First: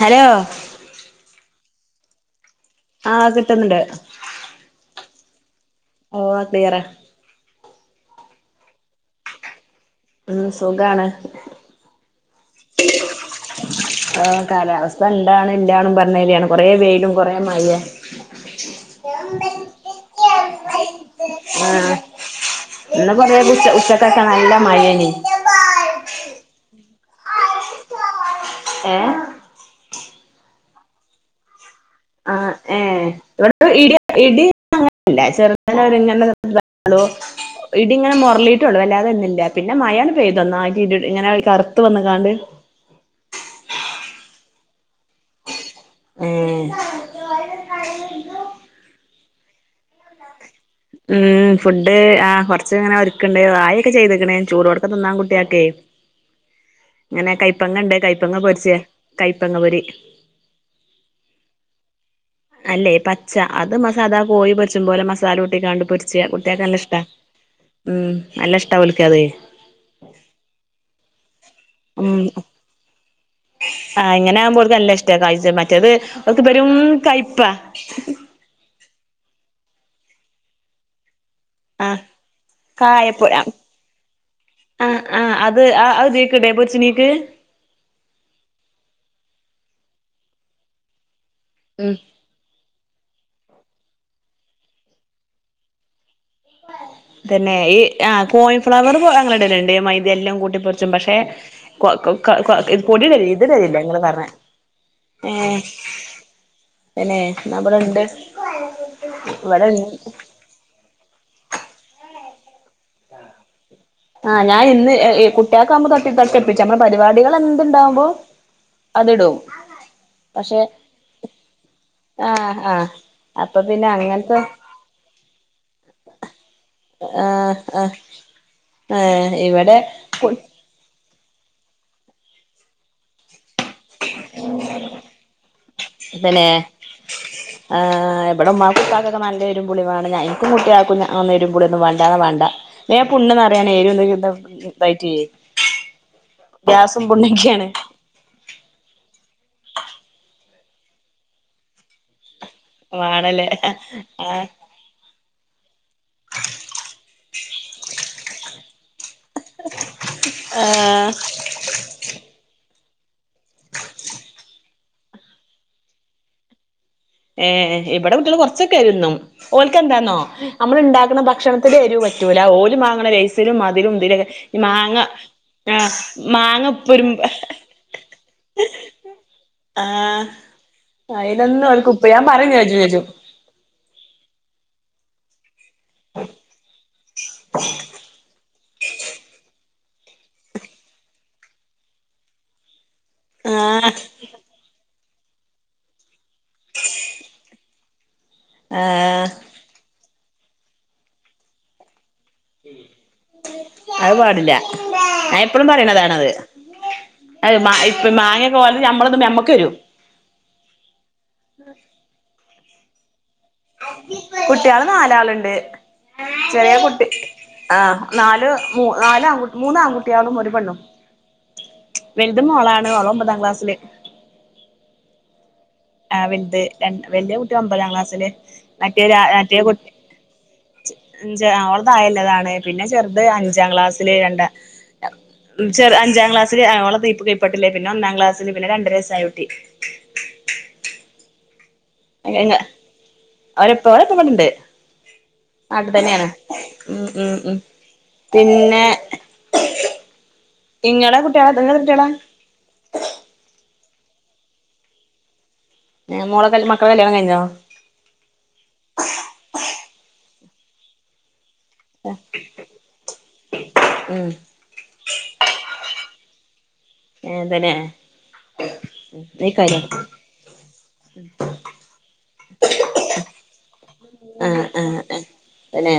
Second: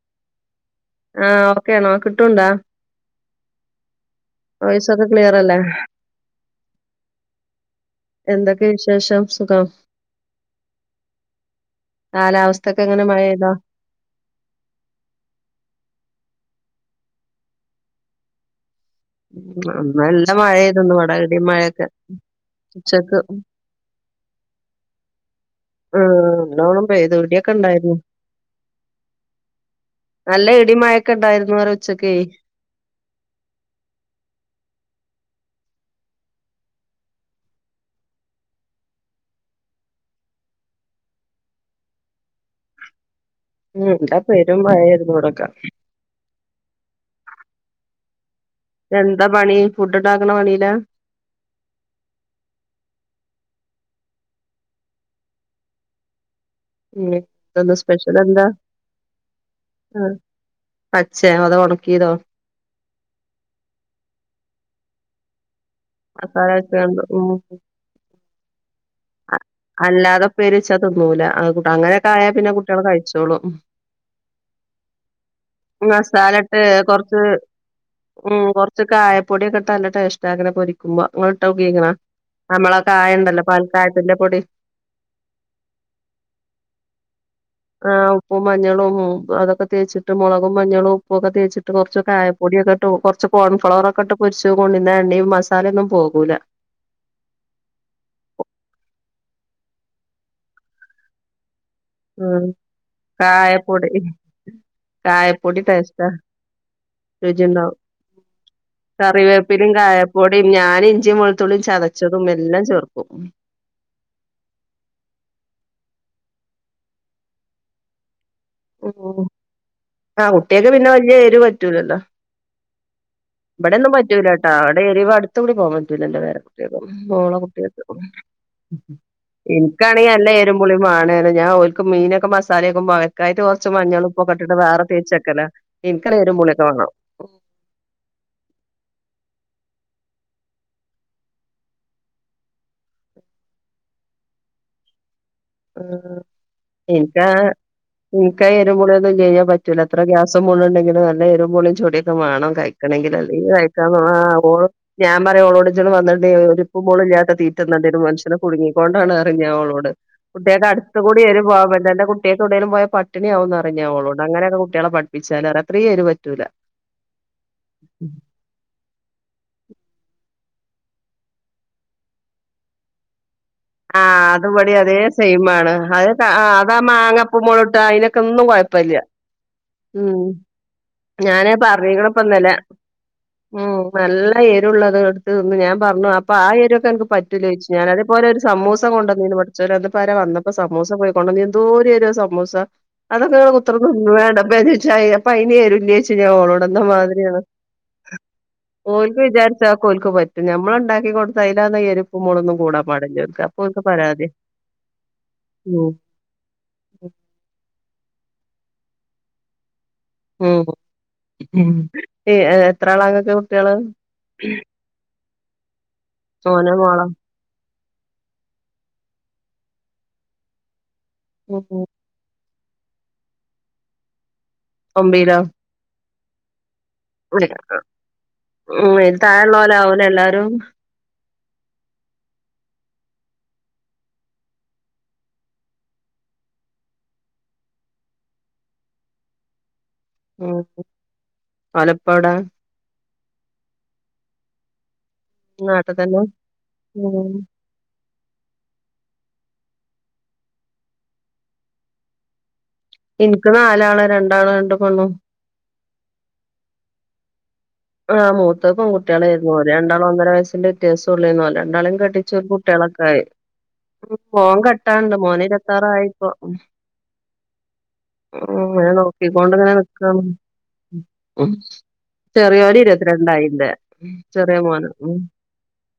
Hello ആഹ് ഓക്കെയ ആണോ കിട്ടുംണ്ടാ ആഹ് കിട്ടുന്നുണ്ട് വേറല്ലേ ഓ അത്ടിയറ എന്തൊക്കെ വിശേഷം സുഖം ഉം സുഖാണ് കാലാവസ്ഥക്കെ എങ്ങനെ മഴെയ്തോ ആ കാലാവസ്ഥ എന്താണ് ഇല്ലും പറഞ്ഞല്യാാണ് കൊറെ വെയിലും കൊറ മഴ ആ [unintelligible] ഇ മഴയ്തന്നന്ന് വടാകടി ആ മഴയൊക്കെ ഉച്ചക്ക് ഒക്ക നല്ല മഴനി എല്ലോണം പോയത് ഇടിയൊക്കെ ഇണ്ടായിരുന്നു ഏ നല്ല ഇടി മഴക്കെ ഉണ്ടായിരുന്നു ആ ഏ ഇവിടെ ഇ ഇടി അങ്ങനല്ല ചെറ അങ്ങങ്ങനു ഇടി ഇങ്ങനെ മുരളിട്ടള്ളൂ വല്ലാതെ ഒന്നില്ല പിന്നെ മയാണ് പ്തൊന്ന ആിട്ട് ഇങ്ങനെ അവള കറു വന്നക്കാണ്ട് ഉം എന്താ പെരും മയായിരുന്നു കൂടൊക്കെ ഉം എന്താ പണി ഫുഡ് ഉണ്ടാക്കണ പണി ഉം ഫുഡ് ആ കൊറച്ച ഇങ്ങനെ ഒരുക്കണ്ടോ ആ ക്കെ ചെയ്തക്കണേ ചൂറ്ോടക്ക നിതിന്നാൻ കുട്ടിയക്കെ ഉം അങ്ങനെ ഇന്ന് കയപ്പങ്ങ ഉണ്ട് സ്പെഷ്യൽ കൈപ്പങ്ങ എന്താ പൊരിച്ച് കയപ്പങ്ങ പൊരി ആഹ് പച്ചേ അതോ ഒണക്കിയതോ അല്ലെ പച്ച അത് മസാധാ കോയി പച്ച പോലെ മ ാല കുട്ടി കണ്ടണ്ട് പൊരിച്ച മസാല കുട്ടികക്ക് നല്ല ഇഷ്ട വെച്ചാണ്ട് ഉം ഉം നല്ല ഇഷ്ടല അല്ലാതെ പേര്ച്ചാ തിന്നൂലട്ട അങ്ങനെയൊക്കെ ആയാൽ പിന്നെ കുട്ടികൾ കഴിച്ചോളു ആഹ് ഇങ്ങനെ ആകുമ്പോക്ക നല്ല ഇഷ്ട കഴച മറ്റേത് മസാല ഒക്കെ പെരും കയ്പാ ഉ കൊറച്ച് കായപ്പൊടിയൊക്കെ നല്ല ടേസ്റ്റ് ആനെ പൊരിക്കുമ്പോ അങ്ങ ഇട്ടക്കീക്കണ ആ നമ്മളെ കായ കായപ്പൊടി ഉണ്ടല്ലോ പ തഴത്തിന്റെ പൊടി ആ ആ അത് ആ അത് ഇതീക്കിടേ പൊരിച്ചിണീക്ക് ആ് ഉപ്പും മഞ്ഞളും അതൊക്കെ തേച്ചിട്ട മുളക മഞ്ഞളും ഉപ്പുംൊക്കെ തേച്ചി് ഉം കുറച്ച് കായപ്പൊടൊക്കെ കുറച്ച് കോൺഫ്ലവറ ഒക്കെ ഇട്ട് പൊരിച്ച കൊണ്ട ഇന്ന എണ്ണയും മസാല ഒന്നും പോകൂില്ല തന്നെ ഈ ആ കോൺഫ്ലവർ ഞങ്ങള ഇടലുണ്ട് മൈതെല്ലാം കൂട്ടിപ്പൊറിച്ചും പക്ഷെ കൊ കൊ ഉം കൊ ഇത് പൊടിയിടലില്ല ഇതിടലില്ല കാായപൊടി ഇങ്ങള് പറഞ്ഞ ഏ കാായപൊടി തൈച്ചക്ക പിന്നെ രുചിുണ്ടാവും ഇവിടെണ്ട് ഇവിടെ കറിവേപ്പിലും കായപ്പൊടും ഞാനും ഇഞ്ചി മു ത്തളിയും ചതച്ചതും എല്ലാം ചേർക്കും ആഹ് ഞാൻ ഇന് കുട്ടിയാൊവുമ്പോ തൊട്ടി തട്ടൽപ്പിച്ചു നമ്മുടെ പരിപാടികൾ എന്തുണ്ടാവകുമ്പോ ഉ ആ കുട്ടിയക്ക് പിന്നെ വലിയ എരു പറ്റൂല ആഹ് ആഹ് ഇവിടെയ ഒന്നും പറ്റൂല കേട്ടാ അവിടെ എരിവ അടുത്ത കൂടി പോവാൻ പറ്റൂല എന്റെ പേരക്കുട്ടികൾ കൊന്നും ആ മോളെ ആ കുട്ടികൾക്ക് ഏ ഇവിടെ എനിക്കാണെങ്കി നല്ല എരുമ്പുളിയുംമാണം ഞാൻ മീനൊക്കെ മസാലയൊക്കെ വക്കായിട്ട് കുറച്ച് മഞ്ഞൾ ഉപ്പൊക്കെട്ടിട്ട് വേറെ തേച്ചെക്കല. എനിക്ക് നല്ല എരിവും പിന്നെ പുളി ഒക്കെ വേണം ആഹ് ഇവിടെ ഉമ്മ കുക്കാക്കൊക്കെ നല്ലരുപൊളി വേണം എിക്കും കുട്ടിയാക്കും എരുമ്പുളി വേണ്ട വല്ലാതെ വണ്ട വേമ്പുണ് അറിയാന എന്ത [unintelligible] ആ എനിക്ക എരുമ്പുള്ളി ഇലഞാ പറ്റില പറ്റൂല എത്ര ഗ്യാസും പുണ്ണുണ്ടെങ്കില നല്ല എരുമ്പുളി ചടിയൊക്കെ വേണം. കഴിക്കണെങ്കിൽല്ല വാണല്ലേ കഴ [unintelligible] ആഹ് [unintelligible] മോള ഇല്ലാത്ത തീറ്റന്ന ഒരു മനഷ്യന് കുടുങ്ങി അൊണ്ടാണ്റിഞ്ഞ അവളോട് കുട്ടികക്ക് അടുത്ത ആഹ് കൂടി എരു പോകാൻ പറ്റില്ല കുട്ടികക്ക് എവിടെയെങ്കിലും പോയാൽ പ പട്ടണിയവും ന്ന് അവളോട് അങ്ങനെയൊക്കെ കുട്ടികളെ പഠിപ്പിച്ചാൽ അത്രയും എരുപറ്റൂല ഏർ ഇവിടെ കുട്ടികള് കൊറച്ചൊ എരു തിന്നും ഓല് ക് എന്താന്നോ നമ്മള ഉണ്ടാക്കുന്ന ഭക്ഷണത്തിൽ എരു പറ്റൂല ഓ മാങ്ങൈ ആ് അത്പടി അതേ സെയിം മാണ് ആഹ് അത മാങ്ങ അതാ ഉപ്പൊരു മാങ്ങ ഇപ്പും മുളക് അതിനൊക്കെ കുഴപ്പമില്ല ഉം ആഹ് ഞാനാ അയിനൊന്നും ഓൽക്ക് ഉപ്പ് ഞാൻ പറഞ്ഞിക്ണ് പറയും ചോജും ചോജും [unintelligible] നല്ല എരുള്ളത് എടുത്ത് ഒന്ന് ഞാൻ പറഞ്ഞു ആ എരുക്കേ അനക്ക് പറ്റും ലേ ചോച്ചു അതുപോലെ. ഒരു സമൂസ കൊണ്ടരിന്നു കൊണ്ടനിനു പട [unintelligible] സമൂസ പോയിക്കോണ്ടോനീനു എന്തേരെരു സമൂസ അതൊക്കെ നി ആഹ് കുത്രൊന്നന്ന് [unintelligible] അതിന് ഒരു ഇല്ലേന്ന് ഞാൻ ഓളോടന്ന മാതിരിയണ് ഓൽക്ക് ആഹ് വിചാരിച്ചാ ഓൽക്ക് പറ്റു നമ്മള് ഉണ്ടാക്കി കൊടുത്ത അയില് എരു ഇപ്പ് മേളൊന്നും കൂടാ പാടില്ലന് അത് പാടില്ല ഞൻ എപ്പഴും ഉം പറയണതാണത് അത [unintelligible] മാങ്ങൊക്കെ തിന്നുമ്പോൾ നമ്മക്ക് ഏരിയും ഉ ഉം എ എത്ര ആളാ ഇങ്ങക്ക് കുട്ട്യാള് കുട്ടികള് നാലാളുണ്ട് മോനോ ചെറിയ മോളോ കുട്ടി ആ് നാല് നാലല് ആകു മൂന്ന് ആൺകുട്ടികളും ഒരു പെണ്ണും. ഉ ഉ [unintelligible] മളാണ് ഒമ്പതാം ക്ലാസ്സില് ഒബിലോ ആഹ വലുത് ര വലിയ കുട്ടി ഒമ്പതാം ക്ലാസ്സില് ഉ മറ്റേ താഴുള്ള ഉള്ളോരാവും എല്ലാരും ച് അവളതായല്ലതാണ് പിന്നെ ചെറുത് അഞ്ചാം ക്ലാസ്സില് രണ്ട ചെറ അഞ്ചാം ക്ലാസ്സില് ഓളെ കീപ്പട്ളേ പിന്നെ ഒന്നാം ക്ലാസ്സിൽ പിന്നെ രണ്ടുരയസയ കുട്ടി ഉം ആല ഇപ്പാടാ അവരെപ്പ പ്പ ഇവടെണ്ട് നാട്ടിൽ തന്നെ നാട്ടുതന്നെയാണ് ഉ ഉ ഉം ഉ പിന്നെ ഇങ്ങളെ കുട്ടികള [unintelligible] കുട്ടികളാ എനിക്ക് നാലാള് രണ്ടാണും രണ്ടും പണ്ണും മോളെ മക്കളെ കല്യാണം കഴിഞ്ഞോ? ആ മൂത്ത് പൺകുട്ടികളായിരുന്നു രണ്ടാളും ഒന്നര വയസ്സിന്റെ വത്യാസം ഉള്ളേന്ന് [unintelligible] രണ്ടളും കെട്ടിച്ചു കുട്ടികളൊക്കെ ആയി ഉം മോൻ കെട്ടാണ്ട് മോന് ഇര റ്റാറായി പോ അതന്നെ [unintelligible] നീ നോക്കിക്കൊണ്ട് ഇങ്ങനെ കാര്യം നികണ് ചെറിയൊര് ഇരുപത്തിരണ്ടായിന്റെ ആഹ ആഹ ആ തന്നെ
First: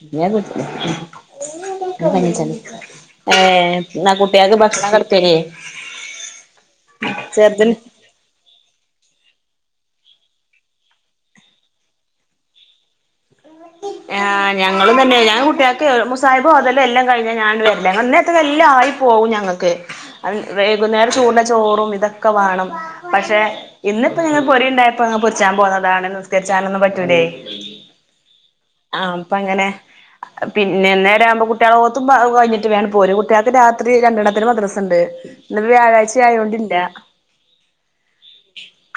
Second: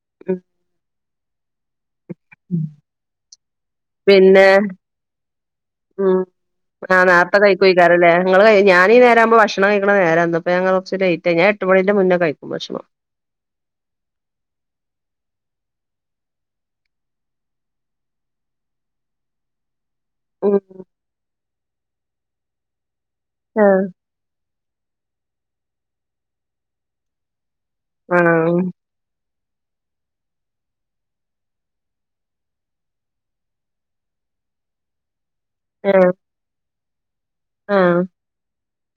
[unintelligible] പനിച്ച ഉം ഏർ ന പിന്നെ കുട്ടിയകെ ഭക്ഷണ കൊടുത്തരേ ഉം ആ നേരത്തെ കഴിക്കുംആയിരിക്കുംലെ നിങ്ങള് ഞാനീ നേരാവുമ്പോ ഭക്ഷണം ഭക്ഷണം കഴിക്കണ നേരന്ന് ഇപ്പൊ ഞൻ കുറച്ച് ലേറ്റ് ആയി ഞാ എട്ടു മണീന്റെ മുന്നേ കഴിക്കും ഭക്ഷണം ഞങ്ങളും തന്നെ ഞാൻ കുട്ടൾക്കെ മുസായിഫ് ഓതെല്ലാം എല്ലാം കഴിഞ്ഞാ ഞാണ്ട് വരില്ല അങ്ങന്നത്തക്കെ എല്ലാം ആയി പോ പോവും ഞങ്ങൾക്ക് ഉം വൈകുന്നേരം ചൂടിന്റെ ചോറും ഇതൊക്കെ വേണം പക്ഷെ ആ ഇന്നിപ്പ ഞങ്ങ പൊരിണ്ടായപ്പോ അങ് പൊരിച്ചാൻ പോന്നതാണ് നിസ്കരിച്ചാനൊന്നും പറ്റൂലേ ആ അപ്പ അങ്ങനെ പിന്നെ നേര ആവുമ്പോ കുട്ടികളെോഓത്തും കഴിഞ്ഞിട്ട് വേണം ഒരു കുട്ടികൾക്ക് രാത്രി രണ്ടെണ്ണത്തിന് മദ്രസുണ്ട് ന്നത് വ്യാഴാഴ്ച ആയതോണ്ടില്ല ആ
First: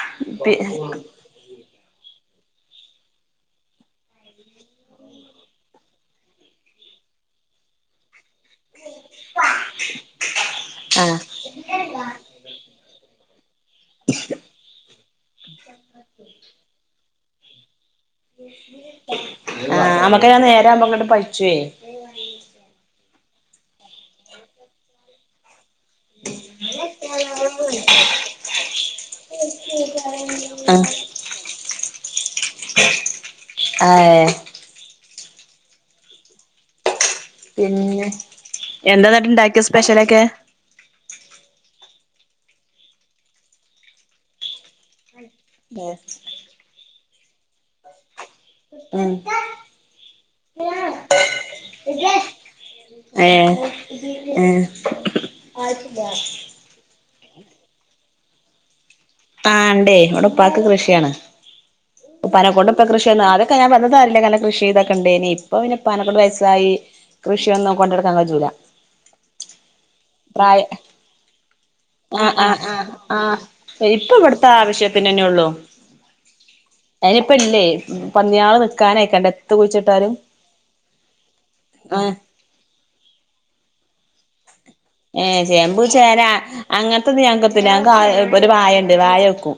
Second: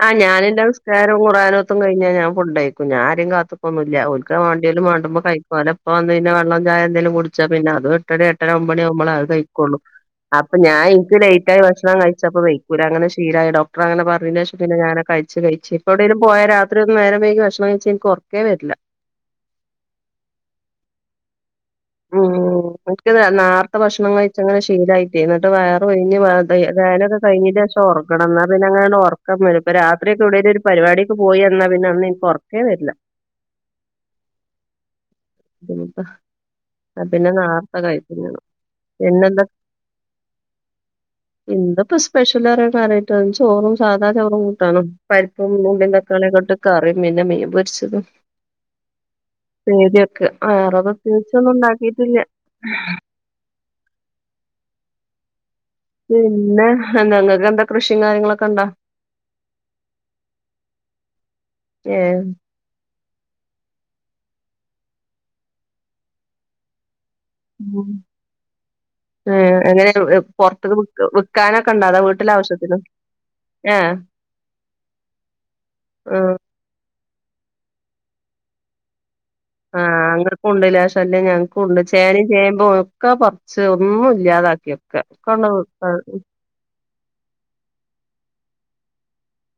ആ പി ഞാനിന്റെ നിസ്കാരവും ഖുർആൻ നോത്തും കഴിഞ്ഞാ ഞാൻ ഫുഡ്‌ കഴിക്കും ഞാൻ ആരയും കാത്ത് നിക്ക് ഒന്നില്ല വേണ്ടുമ്പം കഴിക്കും ഇപ്പ വന്ന് കഴിയുമ്പോ വെള്ളം ചായ എന്തേലും കുടിച്ച പിന്ന അതും എട്ടര എട്ടര ഒൻപത് കഴിക്കുള്ളു അപ്പ ഞൻ എനിക്ക് ആഹ് ലേറ്റ് ആയി ഭക്ഷണം കഴിച്ചപ്പോ ദഹിക്കൂല തീരായി ഡോക്ടർ അങ്ങനെ പറഞ്ഞ ശേഷം പിന്നെ ഞാനെ കഴിച്ച് കഴിച്ച് ഇപ്പ എവിടേലും പോയാ രാത്രി ഒന്ന് നേരം വൈകി ഭക്ഷണം കഴ ആ മ്മക്ക് ഞാൻ നേരവുമ്പോ അങ്ങോട്ട് പഠിച്ചുവേ ഉം നേർത്തെ ഭക്ഷണം കഴിച്ചങ്ങനെ ശീലായിട്ട് എന്നിട്ട് വേറെ ഴിഞ് നൊക്കെഴിഞ്ഞട്ട് ശം ഉറക്കണം എന്നാ പിന്നെ അങ്ങന ഉറക്കം വരും ഇപ്പൊ രാത്രി ഒക്കെ എവിടേലും പരിപാടി ആഹ് പരിപാടിക്ക് പോയി വന്നാ പിന്നെ അന്ന് എനിക്ക് ഉറക്കേ വരില്ല ആ പിന്നപ്പ ആ പിന്നെ നാർത്ത പിന്നെ കഴിക്കുന്നത് എന്താന്നട്ട് പിന്നെന്താ ഇണ്ടാക്കിയെ സ്പെഷ്യലൊക്കെ എന്ത പ്രശ്ന സ്പെഷ്യൽ കറിയിട്ട ചോറും സാധാ ചോറും കൂട്ടാനും പരിപ്പും ഉള്ളിയും തക്കാളിയെക്കോട്ട് കറി പിന്ന മീൻ പൊരിച്ചതും ഉം [unintelligible] ഒക്കെ ആറുപ ഏ ഏ പിന്നെ നിങ്ങൾക്ക് എന്താ കൃഷിയും കാര്യങ്ങളൊക്കെ ഉണ്ടോ ആണ്ടേ ഇവട ഉപ്പാക്ക് കൃഷിയാണ് ഏഹ് ഉപ്പാനെ കൊണ്ട് ഇപ്പൊ കൃഷി അതൊക്കെ ഞാൻന്നത അല്ലങ്ങന കൃഷി ചെയ്തൊക്കെണ്ട് ഇനി ഇപ്പൊ പിന്ന ഉപ്പാനെ കൊണ്ട് വയസ്സായി കൃഷിയൊന്നും കൊണ്ടെടുക്കാൻ കജൂല എങ്ങനെ പ്രായ പുറത്ത് വിക്കാനൊക്കെ ഉണ്ട അതോ വീട്ടില ആവശ്യത്തിനോ ഇപ്പൊ ഇവിടുത്തെ ആവശ്യത്തിന്നന്നെ ഉള്ളൂ ആഹ് അയിനിപ്പ ഇല്ലേ പന്നിയാള് നിക്കാനാ [unintelligible] ആ അങ്ങനക്കും ഉണ്ട്ല്ല ശല്യം ഞങ്ങക്കും ഉണ്ട് ആഹ് ചേന ചേമ്പും ഒക്കെ പറിച്ച് ഒന്നും ഇല്ലാത ഏ ചേമ്പൂച്ചേനാ അങ്ങനത്തെ ത് ഞാക്കെന്തിന ഒരു വായണ്ട് വായ വെക്കും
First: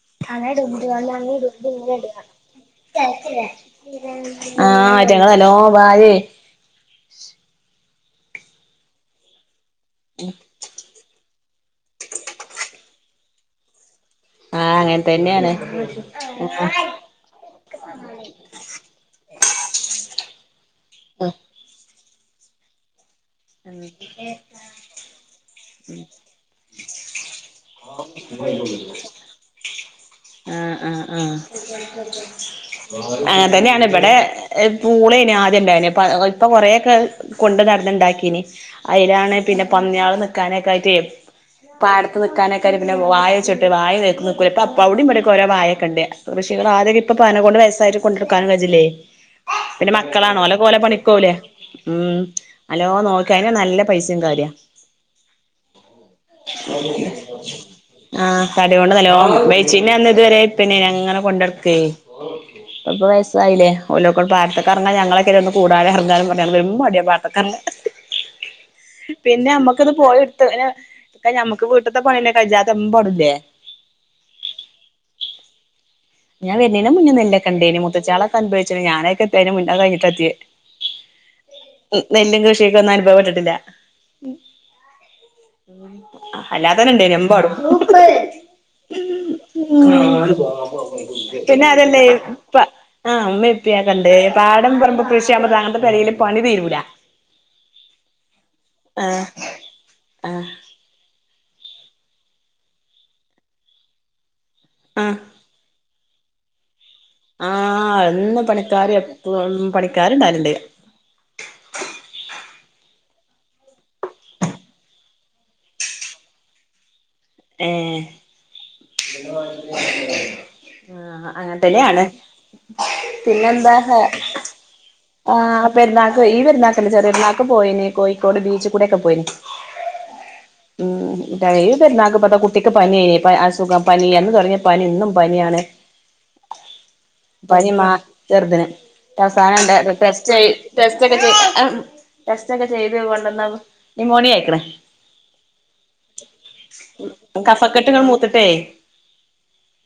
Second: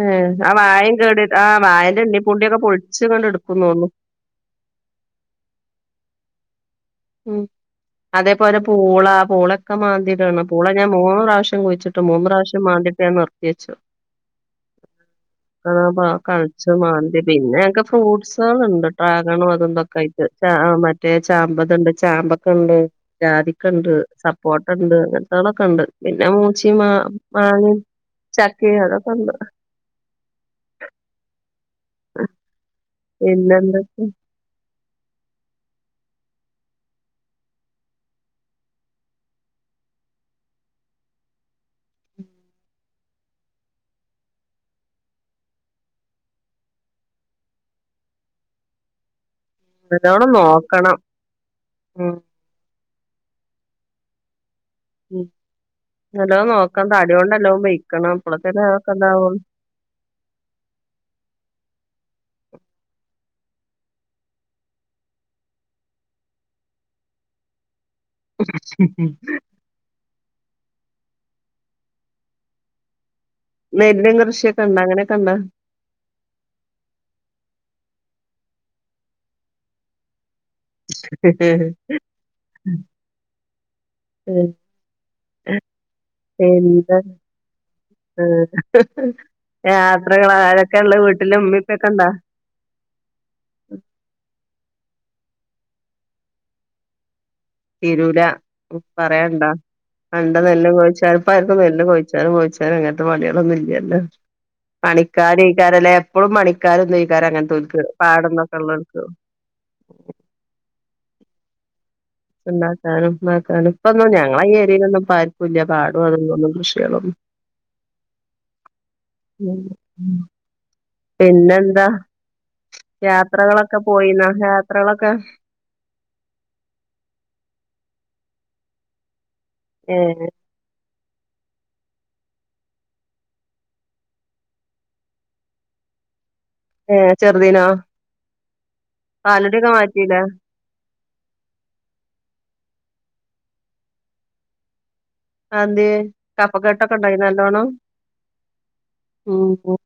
ഏഹ് ആ വാഴയും കേട് ആ വാഴന്റെ എണ്ണി പൂണ്ടിയൊക്കെ പൊളിച്ച്ങ്ങാണ്ട് എടുക്കുംന്ന് തോന്നുന്നു. [unintelligible] ആ ആറ്റങ്ങളല്ലോ വായ ഉം അതേപോലെ പൂളാ പൂളൊക്കെ മാന്തിട്ടാണ് പൂള ഞാൻ മൂന്ന് പ്രാവശ്യം കുഴിച്ചിട്ട് മൂന്ന് പ്രാവശ്യം മാന്തിട്ടന്ന് നിർത്തിവച്ചു ആ അങ്ങനെ തന്നെയാണ് കളച്ച് മാന്തി പിന്നെ ഒക്കെ ഫ്രൂട്ട്സുകളുണ്ട് ട്രാഗണും അതന്തൊക്കെ ആയിട്ട് ആ മറ്റേ ചാമ്പത്ണ്ട് ചാമ്പക്കുണ്ട് ജാതിക്കണ്ട് സപ്പോർട്ടണ്ട് അങ്ങനത്തളൊക്കെ ഉണ്ട് പിന്നെ മൂച്ചയും മാ മാങ്ങ ചക്ക അതക്കെ ഉണ്ട് ആ ആ ആ അങ്ങനെ തന്നെയാണ് പിന്നെന്തൊക്കെ ഇവിടെ പൂളേന് ആദ്യം ഉണ്ടായി ഇപ്പ കൊറെക്കെ കൊണ്ട് നടന്നുണ്ടാക്കീന് അതിലാണ് പിന്നെ പന്നി കള് നക്കാനെക്കായിട്ട് ഇപ്പ അട്ത്ത് നിക്കക്കാനെക്കാര് പിന്നെ വായച്ചിട്ട് വായ കേക്ക് നക്കൂ ഇപ്പ അപ്പ അവിട ഓരോ വാഴേക്കൊണ്ടേ കൃഷികൾ ആതൊ ഇപ്പൊ പനെ കൊണ്ട് വയസ്സായിട്ട് കൊണ്ടടുക്കാനും കഴില്ലേ പിന്നെ നല്ലോണം മക്കളാണോ അല പോലെ നോക്കണം പണിക്കോലേ ഉ നല്ലോം നോക്കന് നല്ല പൈസയും കാര്യം ഉം നല്ലോ നോക്കാൻ തടോണ്ടല്ലോ വെയക്കണം അപ്പളത്തെന്നെക്ക എണ്ടാവും ന്ന ഇതുവരെ പിന്നെ ങ്ങനെ കൊണ്ടടുക്ക ഇപ്പൊ വയസ്സായില്ലേ ഓക്ക പാത്തക്കെറങ്ങാ ഞങ്ങളെക്ക ഒന്ന് കൂടാതെ ഇറങ്ങാലും എന്നും അടിയ മത്തക്ക പിന്നെ അമ്മക്കത് പോയി ത് ന ഞമ്മക്ക് വീട്ടത്തെ പണിന്നെ കഴിഞ്ഞാത്ത പടില്ലേ നെല്ലും കൃഷിയൊക്കെ ഉണ്ടോ അങ്ങനെയൊക്കെ ഉണ്ടോ ഞാൻ വരുന്നെന്നു മുന്നേ നിന്നെ കണ്ടേനി മുത്തച്ചാളൊക്കെ അനഭവിച്ചി ഞാനൊക്കെത്തിതിന് മുന്നേ കഴിഞ്ഞട്ടെത്തി നെല്ലും കൃഷിയൊക്കെ ഒന്നും അനുഭവപ്പെട്ടിട്ടില്ല ഉം [unintelligible] ആ അല്ലാതന്നെ പിന്നെ ഇണ്ടേ എമ്പട യാത്രകൾ ആരൊക്കെ ഇള്ളെ വീട്ടില് ഇമ്മീം പിന്നെ ഇപ്പൊക്കെ അതല്ലേ ഇണ്ടോ ആമെപ്പിയക്കണ്ട് പ ഇടം പറമ്പൊക്കെ കൃഷിയകുമ്പോ അനത്തെ കലയിയില് പണി തീരൂല്ല തിരൂല പറയണ്ടോ പണ്ട ആഹ് നെല്ല് ചോദിച്ചാല് അപ്പായിർക്കും നെല്ല് കോഴിച്ചാലും കോഴിച്ചാലും അങ്ങനത്തെ പണികളൊന്നുമല്ലല്ലോ പണിക്കാരിക്കാരല്ലേ എപ്പോഴും പണിക്കാര ആ ഇന്ന് പണിക്കാര് എപ്പ പണിക്കാരുണ്ടാലണ്ട് എന്താ സാനം നാക്ക ഇപ്പൊന്നും ഞങ്ങള ഏരിയലൊന്നും പ്പാർക്കുല്ല പാടും അതൊന്നും കൃഷികളൊനും ആം [unintelligible] ആഹ അങ്ങനെ പിന്നെന്താ തന്നെയാണ് പിന്നെന്താ യാത്രകളൊക്കെ പോയിന്നോ യാത്രകളൊക്കെ ആ പെരുന്നാക്ക് ഈ പെരുന്നാക്കല്ല ചെറിയ പെരുന്നാക്ക് പോയിന് കോഴിക്കോട് ബീച്ച് കൂടെക്കെ പോയിന് ഏ ഉം ഈ പെരുന്നാക്ക് ഇപ്പെന്താ കുട്ടിക്ക് പനി അസുഖം പനി എന്ന് പറഞ്ഞ് പനി ഇന്നും പനിയാണ് ഏ ചെറുതിനാ പനി മാ ചെറുതിന് അവസാനം ഉണ്ട് ടെസ്റ്റ് ടെ [unintelligible] ടെസ്റ്റ ഒക്കെ ചെയ്ത് കൊണ്ടന്ന നിമോണിയ ആയിക്കണേ അതെന്തേ കഫക്കെട്ടൊക്കെ കഫക്കെട്ടുകൾ മൂത്തിട്ടേ ആഹ ഓ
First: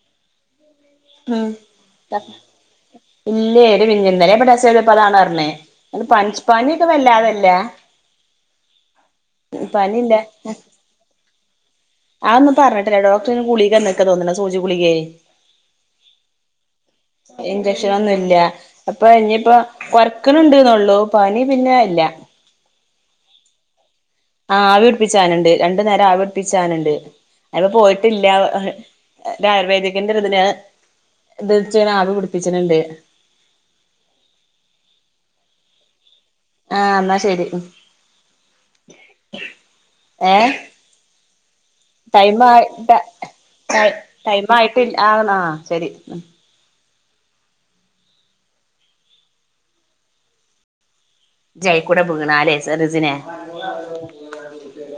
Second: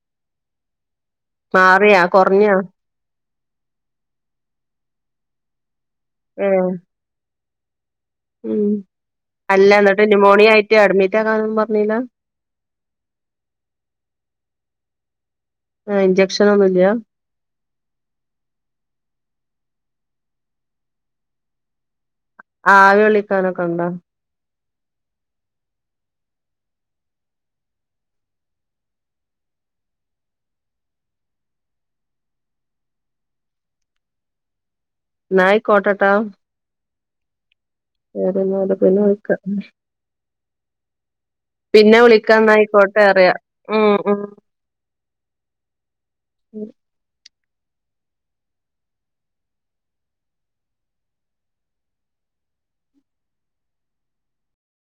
ഉ [inaudible] മാറിയാ കുറഞ്ഞാ ഇല്ലേ ഒരു വിഞ്ഞന്തനേ ഇന്നലേ ടെസ്റ്റ് ചെയ്തപ്പോ അതാണറ്ഞ്ഞേ അ ഏ പപനി ഒക്കെ വല്ലാതല്ല ഉം അല്ല എന്നിട്ട് പനിയില്ല ന്യൂമോണിയ ആയിട്ട് അഡ്മിറ്റ് ആകാനൊന്നും പറഞ്ഞില്ല അതൊന്നും പറഞ്ഞിട്ടില്ല ഡോക്ടറിന് ഗുളിക എന്നന്നൊക്കെ തോന്നുന്ന സൂചിഗുളികയെ ആ ഇഞ്ചക്ഷന ഒന്നുംല്ല ലക്ഷണൊന്നുമല്ല അപ്പൊ ഇനിയിപ്പ കൊറക്കുന്നുണ്ട്ന്നള്ളൂ പനി പിന്നെ ഇല്ല ആ ആവി വിളിക്കാനൊക്കെ ഉണ്ടോ ആ ആ അവർപ്പിച്ചാനുണ്ട് രണ്ടു നേരം ആവർപ്പിച്ചാനുണ്ട് അപ്പൊ പോയിട്ടില്ല ആയുർവേദിക്കന്റെതിന് എത്ച്ചന ആവി പിടിപ്പിച്ചനുണ്ട് നായി കോട്ടട്ട ആഹ എന്നാ ശരി വേറെന്നത പിന്നെ വിളക്ക ഏഹ് പിന്നെ ടൈം ആയി വിളിക്കാന്നായിക്കോട്ടെ അറിയാം ഉ ഉ ഉം ടൈം ആയിട്ടില്ല ആഹ് ശരി ഉം [unintelligible] ജൈക്കൂടെ പോകണ അല്ലെ സറിസിനെ